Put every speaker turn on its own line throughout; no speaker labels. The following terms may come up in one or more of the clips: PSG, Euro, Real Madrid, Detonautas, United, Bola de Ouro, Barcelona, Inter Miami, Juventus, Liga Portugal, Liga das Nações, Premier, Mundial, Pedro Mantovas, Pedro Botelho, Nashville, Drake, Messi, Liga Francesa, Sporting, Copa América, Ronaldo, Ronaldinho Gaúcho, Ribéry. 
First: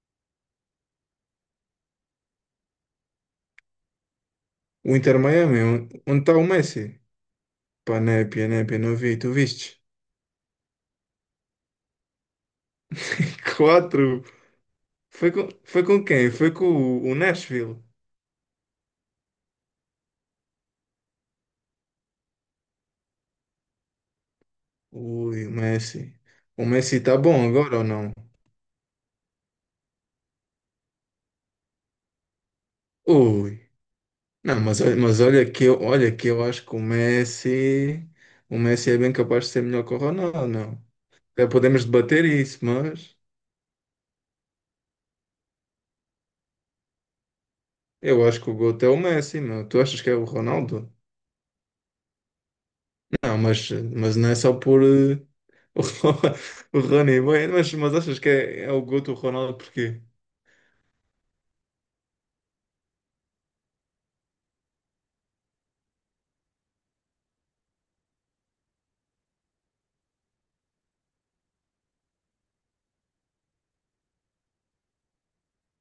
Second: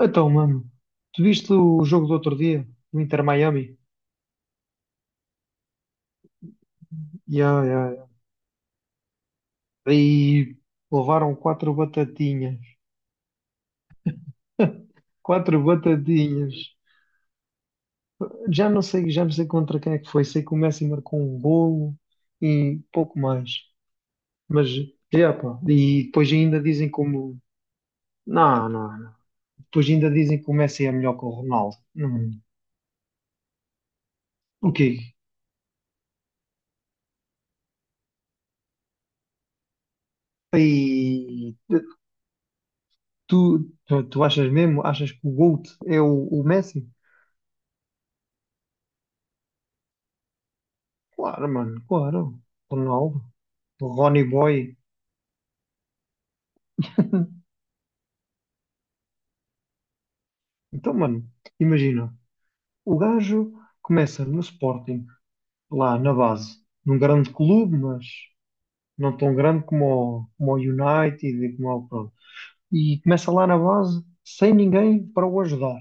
Então, mano, tu viste o jogo do outro dia, no Inter Miami?
O Inter Miami, onde está o Messi?
Ya, ya,
Pá,
ya.
népia, népia, não vi, tu viste?
Aí levaram quatro batatinhas.
Quatro. Foi com,
Quatro
foi com quem? Foi com
batatinhas.
o Nashville.
Já não sei contra quem é que foi. Sei que o Messi marcou um golo e pouco mais. Mas, é,
Ui, o
pá. E
Messi.
depois ainda
O
dizem
Messi está
como.
bom agora ou não?
Não, não, não. Depois ainda dizem que o Messi é melhor que o Ronaldo. Não.
Ui. Não,
O
mas,
quê?
mas olha que eu acho que o Messi é bem capaz de ser melhor que o Ronaldo, não. É,
Aí,
podemos debater isso, mas
tu achas mesmo? Achas que o GOAT é o Messi?
eu acho que o GOAT é o Messi, meu. Tu achas que é o Ronaldo?
Claro, mano, claro. Ronaldo,
Não, mas
Ronnie
não é só
Boy.
por o, Rony, mas achas que é o Guto o Ronaldo porquê?
Então, mano, imagina, o gajo começa no Sporting, lá na base, num grande clube, mas não tão grande como o United e como o pronto. E começa lá na base, sem ninguém para o ajudar.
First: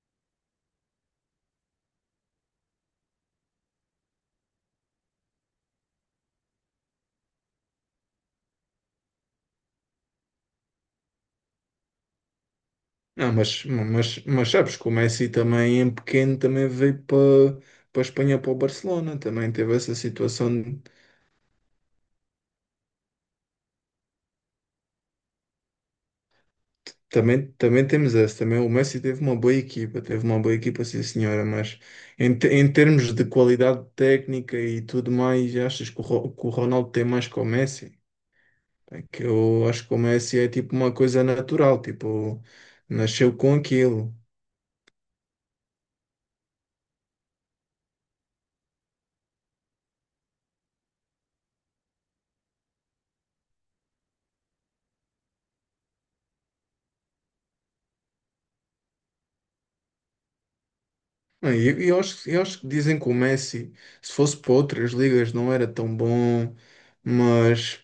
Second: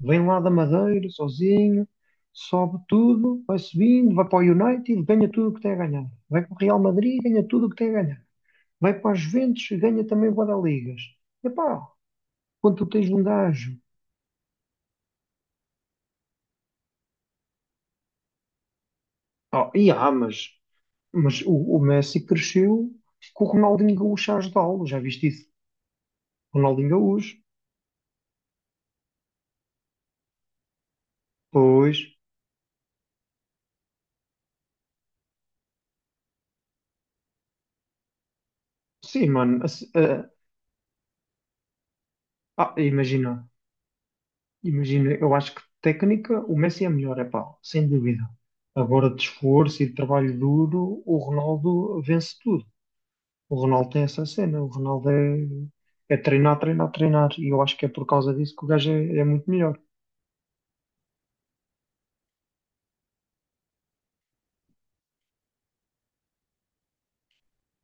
Vem lá da Madeira, sozinho, sobe tudo, vai subindo, vai para o United, ganha tudo o que tem a ganhar. Vai para o Real Madrid, ganha tudo o que tem a ganhar. Vai para a Juventus e ganha também bué da ligas. Epá, quando tu tens um
Não,
gajo.
mas sabes que o Messi também em pequeno também veio para para a Espanha, para o Barcelona, também
Oh,
teve
e
essa
há, mas,
situação, de-
mas o Messi cresceu com o Ronaldinho Gaúcho a ajudá-lo, já viste isso? Ronaldinho Gaúcho,
também, também temos essa, também o Messi teve uma boa equipa, teve uma boa equipa, sim senhora, mas
pois,
em, em termos de qualidade técnica e tudo mais, achas que que o Ronaldo tem mais que o Messi? É que
sim, mano,
eu
assim,
acho que o Messi é tipo uma coisa natural, tipo,
imagina,
nasceu com aquilo.
eu acho que técnica o Messi é melhor, é pá, sem dúvida. Agora de esforço e de trabalho duro, o Ronaldo vence tudo. O Ronaldo tem essa cena, o Ronaldo é treinar, treinar, treinar, e eu acho que é por causa disso que o gajo é muito melhor.
Não, e eu acho que dizem que o Messi, se fosse para outras ligas, não era tão bom, mas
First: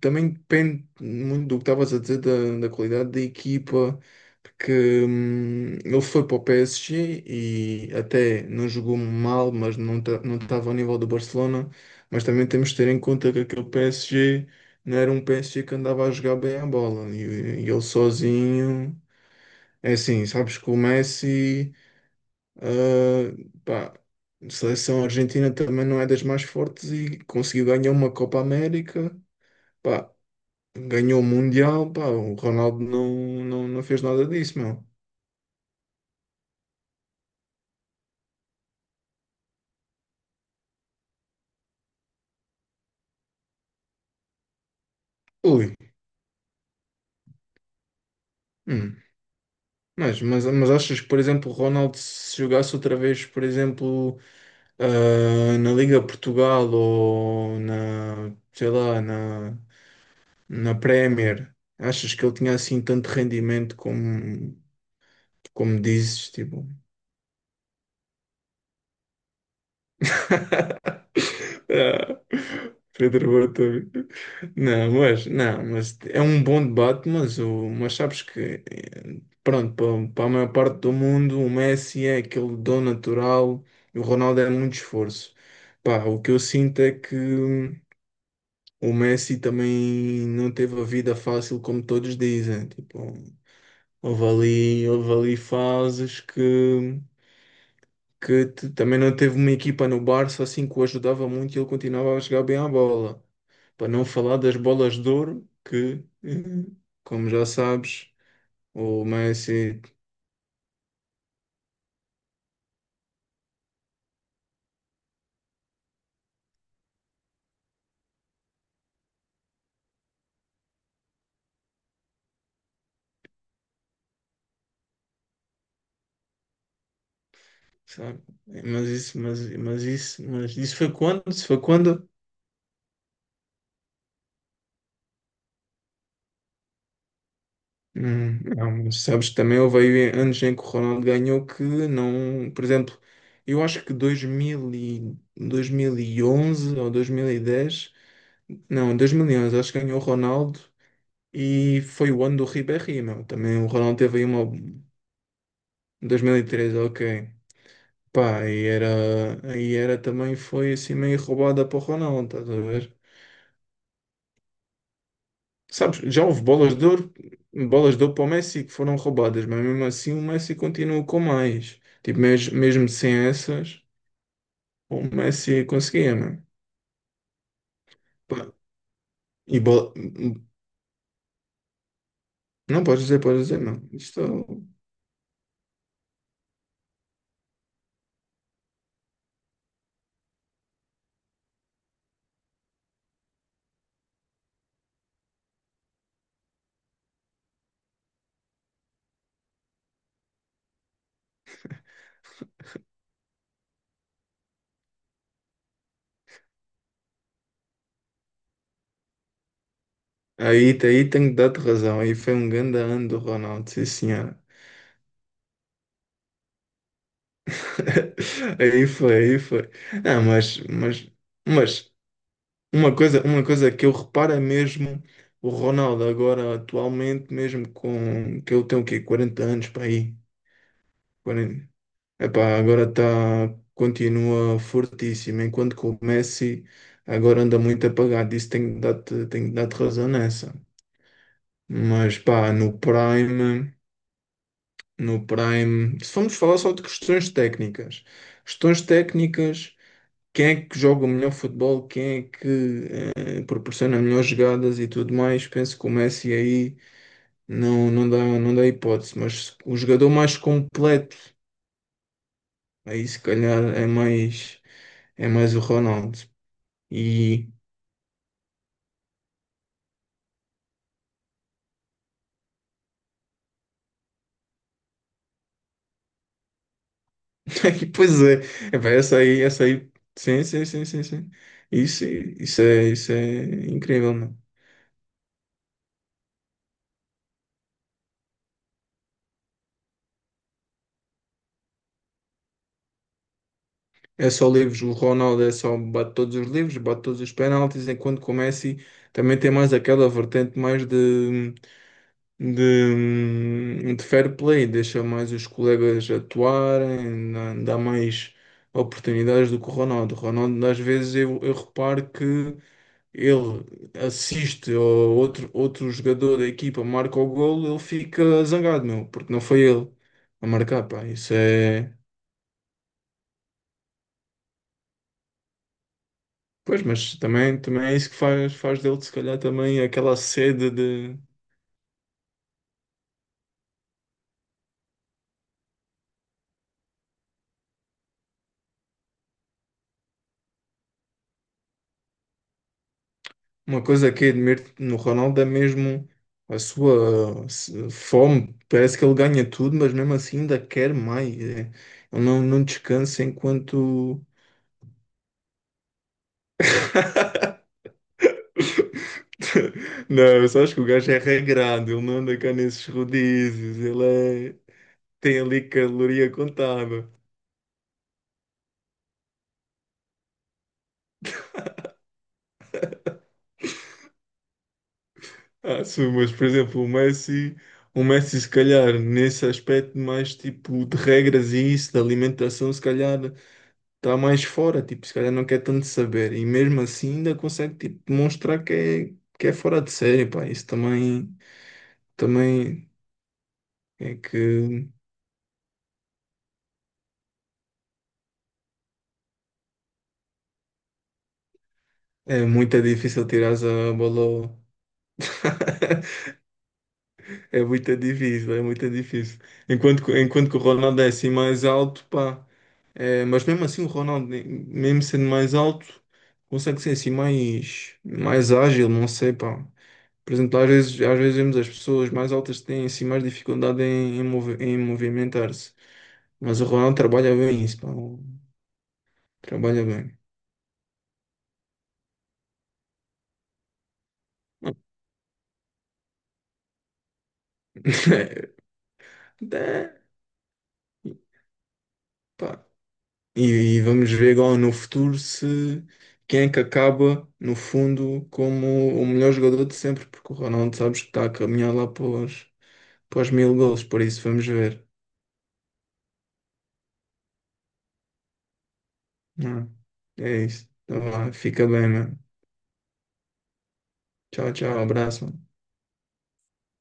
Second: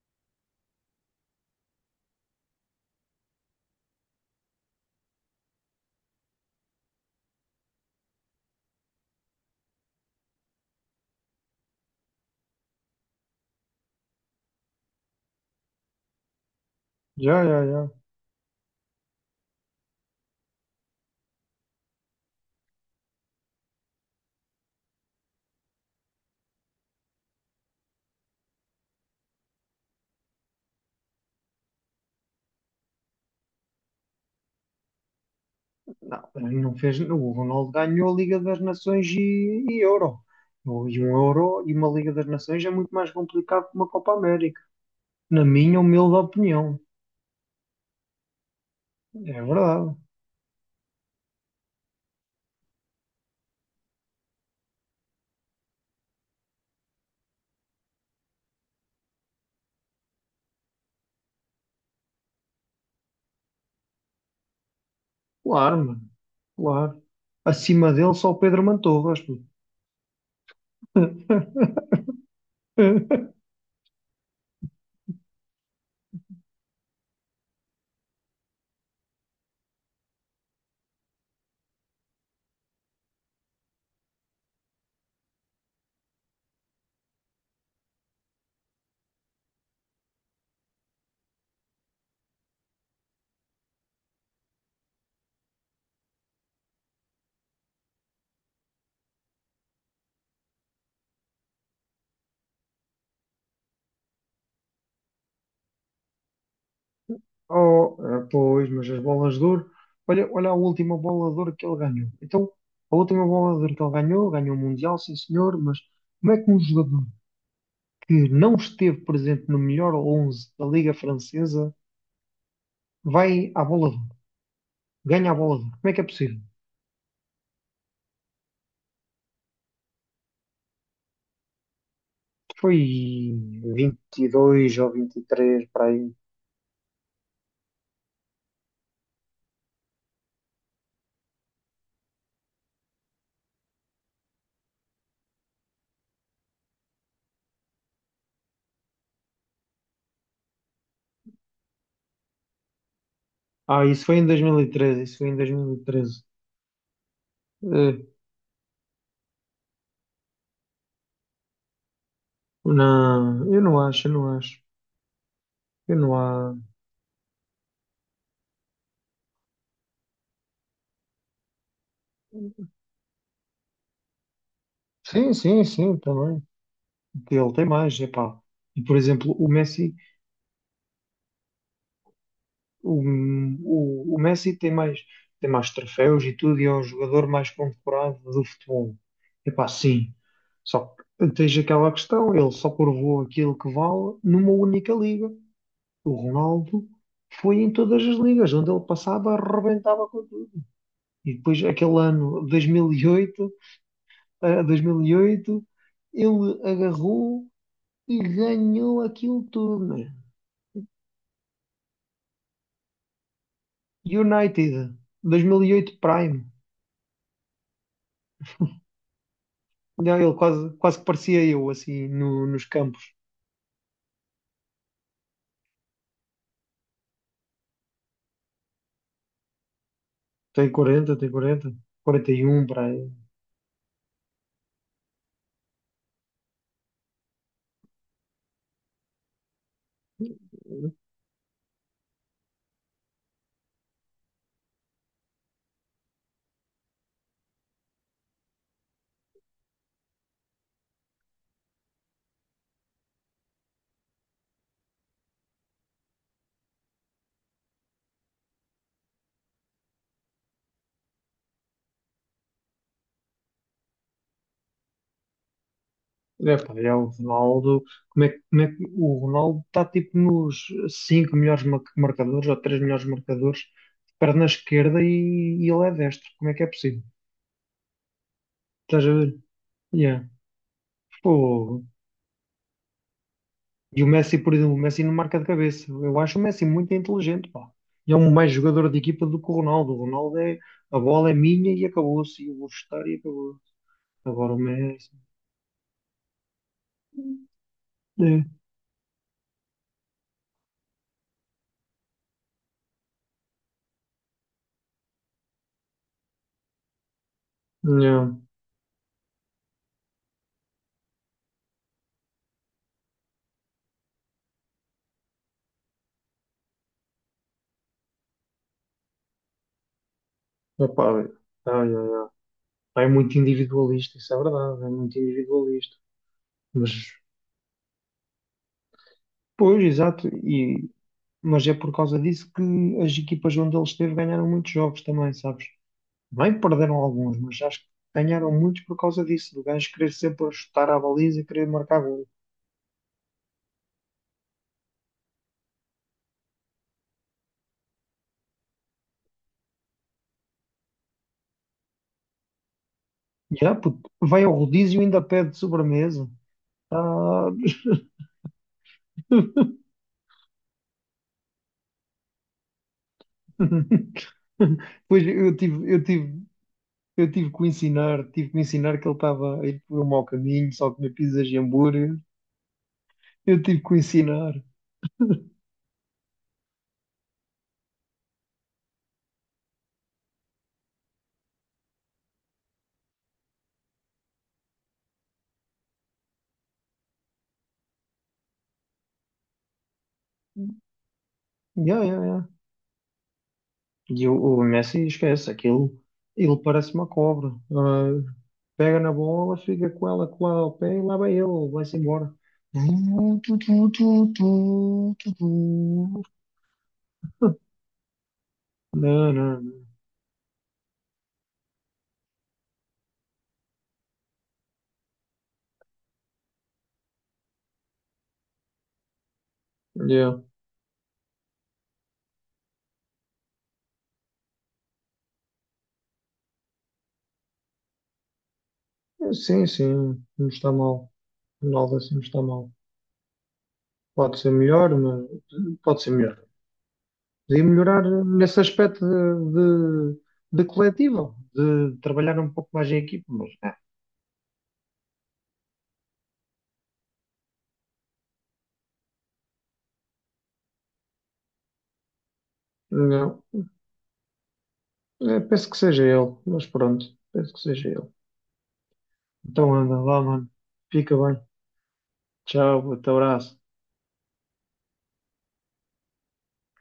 também depende muito do que estavas a dizer da qualidade da equipa, porque ele foi para o PSG e até não jogou mal, mas não estava ao nível do Barcelona. Mas também temos de ter em conta que aquele PSG não era um PSG que andava a jogar bem a bola
Já, já,
e ele
já.
sozinho. É assim, sabes que o Messi, ah, pá, a seleção argentina também não é das mais fortes e conseguiu ganhar uma Copa América. Pá, ganhou o Mundial, pá, o Ronaldo não fez nada disso, meu.
Não, não fez. O Ronaldo ganhou a Liga das Nações e Euro. E um Euro e uma Liga das Nações é muito mais complicado que uma Copa América. Na
Ui,
minha humilde opinião.
hum.
É verdade.
Mas achas que, por exemplo, o Ronaldo se jogasse outra vez, por exemplo, na Liga Portugal ou na, sei lá, na, na Premier, achas que ele tinha assim tanto rendimento como,
Claro,
como
mano.
dizes, tipo?
Claro. Acima dele só o Pedro Mantovas. Pô.
Ah, Pedro Botelho. Não, mas é um bom debate, mas, mas sabes que, pronto, para a maior parte do mundo, o Messi é aquele dom natural e o Ronaldo é muito esforço. Pá, o que eu sinto é que o Messi também não teve a vida fácil como todos dizem. Tipo, houve ali fases também não teve uma equipa no Barça assim que o ajudava muito e ele continuava a jogar bem à bola. Para não falar das bolas de ouro, que, como já
Oh,
sabes,
pois, mas as
o
bolas de ouro.
Messi,
Olha, olha a última bola de ouro que ele ganhou. Então, a última bola de ouro que ele ganhou, ganhou o Mundial, sim senhor, mas como é que um jogador que não esteve presente no melhor 11 da Liga Francesa vai à bola de ouro, ganha a bola de ouro. Como é que é possível?
sabe? Mas isso, mas isso foi quando? Isso foi quando?
Foi 22 ou 23 para aí.
Não, mas sabes que também houve aí anos em que o Ronaldo ganhou que não, por exemplo, eu acho que 2011 ou 2010 não, 2011 acho que ganhou o Ronaldo e foi o ano do Ribéry, meu. Também o
Ah,
Ronaldo
isso foi
teve aí
em
uma
2013, isso foi em
dois
2013.
mil e três, ok.
Eh,
Pá, e era também foi assim meio roubada para o Ronaldo, estás a ver?
não, eu não acho, eu não acho. Eu
Sabes,
não
já houve
há.
bolas de ouro para o Messi que foram roubadas, mas mesmo assim o Messi continua com mais. Tipo, mesmo sem essas, o
Sim, sim,
Messi
sim,
conseguia,
também.
mano.
Ele tem mais, epá.
Pá,
E, por exemplo,
e bola... Não,
O,
podes dizer, não.
o
Isto...
Messi tem mais troféus e tudo, e é o jogador mais condecorado do futebol. Epá, sim. Só que tens aquela questão, ele só provou aquilo que vale numa única liga. O Ronaldo foi em todas as ligas, onde ele passava, arrebentava com tudo. E depois, aquele ano 2008, 2008, ele agarrou e ganhou aquilo tudo. Né?
Aí, aí tenho de dar-te razão. Aí foi um grande ano do Ronaldo, sim senhora.
United, 2008 Prime.
Aí foi, aí foi.
Não,
Não,
ele quase, quase que parecia eu,
mas
assim, nos
uma
campos.
coisa, uma coisa que eu reparo é mesmo o Ronaldo agora atualmente, mesmo com que ele tem o quê? 40 anos para aí.
Tem quarenta tem
40.
quarenta quarenta e
Epá,
um
agora
para
está
aí.
continua fortíssimo, enquanto que o Messi agora anda muito apagado. Isso tenho de dar-te razão nessa. Mas pá, no Prime, no Prime, se formos falar só de questões técnicas, questões técnicas, quem é que joga o melhor futebol, quem é que proporciona melhores jogadas e tudo mais, penso que o Messi aí não dá, não dá hipótese, mas o jogador mais completo, aí se calhar é mais o Ronaldo.
É, pá, é o
E,
Ronaldo. Como é, como é que o Ronaldo está tipo nos 5 melhores marcadores ou 3 melhores marcadores, perna esquerda e ele é destro. Como é que é possível?
e pois é, epá,
Estás a ver?
essa aí,
Yeah.
sim.
Pô.
Isso é
E o,
incrível,
Messi,
não
por exemplo, o Messi não marca de cabeça. Eu acho o Messi muito inteligente, pá. E é um mais jogador de equipa do que o Ronaldo. O Ronaldo é a bola é minha e acabou-se. E eu vou chutar e acabou.
é? Só
Agora o
livros, o
Messi.
Ronaldo é só bate todos os livros, bate todos os penaltis, enquanto que o
É.
Messi também tem mais aquela vertente mais de fair play, deixa mais os colegas atuarem, dá mais
Não.
oportunidades do que o Ronaldo. O Ronaldo, às vezes, eu reparo que ele assiste ao outro, outro jogador da equipa, marca o golo, ele fica zangado, meu, porque não foi ele a marcar, pá.
Epá, é,
Isso
ai,
é.
ai, ai. É muito individualista, isso é verdade, é muito individualista.
Pois,
Mas,
mas também, também é isso que faz dele, se calhar,
pois,
também aquela
exato,
sede
e,
de.
mas é por causa disso que as equipas onde ele esteve ganharam muitos jogos também, sabes? Bem, perderam alguns, mas acho que ganharam muitos por causa disso, do gajo querer sempre chutar à baliza e querer marcar gol.
Uma coisa que admiro no Ronaldo é mesmo a sua se- fome. Parece que ele ganha tudo, mas mesmo assim ainda quer mais. É, ele não descansa
Já, puto,
enquanto.
vai ao rodízio e ainda pede sobremesa. Ah.
Não, eu só acho que o gajo é regrado, ele não anda cá nesses rodízios, ele é...
Pois
tem ali caloria contada.
eu tive que o ensinar, tive que o ensinar que ele estava a ir por um mau caminho, só comia pizzas e hambúrguer. Eu tive que o ensinar.
Ah, sim, mas por exemplo, o Messi se calhar nesse aspecto mais tipo de regras e isso, de alimentação, se calhar, está mais fora, tipo, se calhar não quer tanto saber. E mesmo assim ainda consegue, tipo, demonstrar que é fora de série, pá. Isso também,
Yeah, yeah, yeah.
também é
E o
que
Messi esquece aquilo. Ele parece uma cobra. Ah, pega na bola, fica com ela com lá ao pé e lá vai ele, vai-se embora.
é
Tu,
muito difícil tirar
tu, tu,
a bola.
tu, tu,
Ao-
tu, tu.
é muito difícil, é muito
Não,
difícil.
não.
Enquanto que o Ronaldo é assim mais alto, pá. É, mas mesmo assim o Ronaldo, mesmo sendo mais alto, consegue ser assim mais, mais ágil, não sei, pá. Por
Yeah.
exemplo, às vezes vemos as pessoas mais altas que têm assim mais dificuldade em movimentar-se. Mas o Ronaldo trabalha bem isso, pá.
Sim,
Trabalha bem.
sim, não está mal. Ronaldo assim não está mal. Pode ser melhor, mas pode ser melhor. Podia melhorar nesse aspecto
Dá-
de, de coletivo, de trabalhar um
pá.
pouco mais em equipa,
E,
mas é,
e vamos ver agora no futuro se quem é que acaba, no fundo, como o melhor jogador de sempre, porque o Ronaldo sabes que está a caminhar lá para para os
não.
1000 gols, por isso vamos ver.
É, penso que seja ele, mas pronto, penso que seja ele.
Não,
Então anda, vá,
é
mano.
isso. Então,
Fica
vá,
bem.
fica bem, mano.
Tchau, até abraço.
Tchau, tchau, abraço, mano.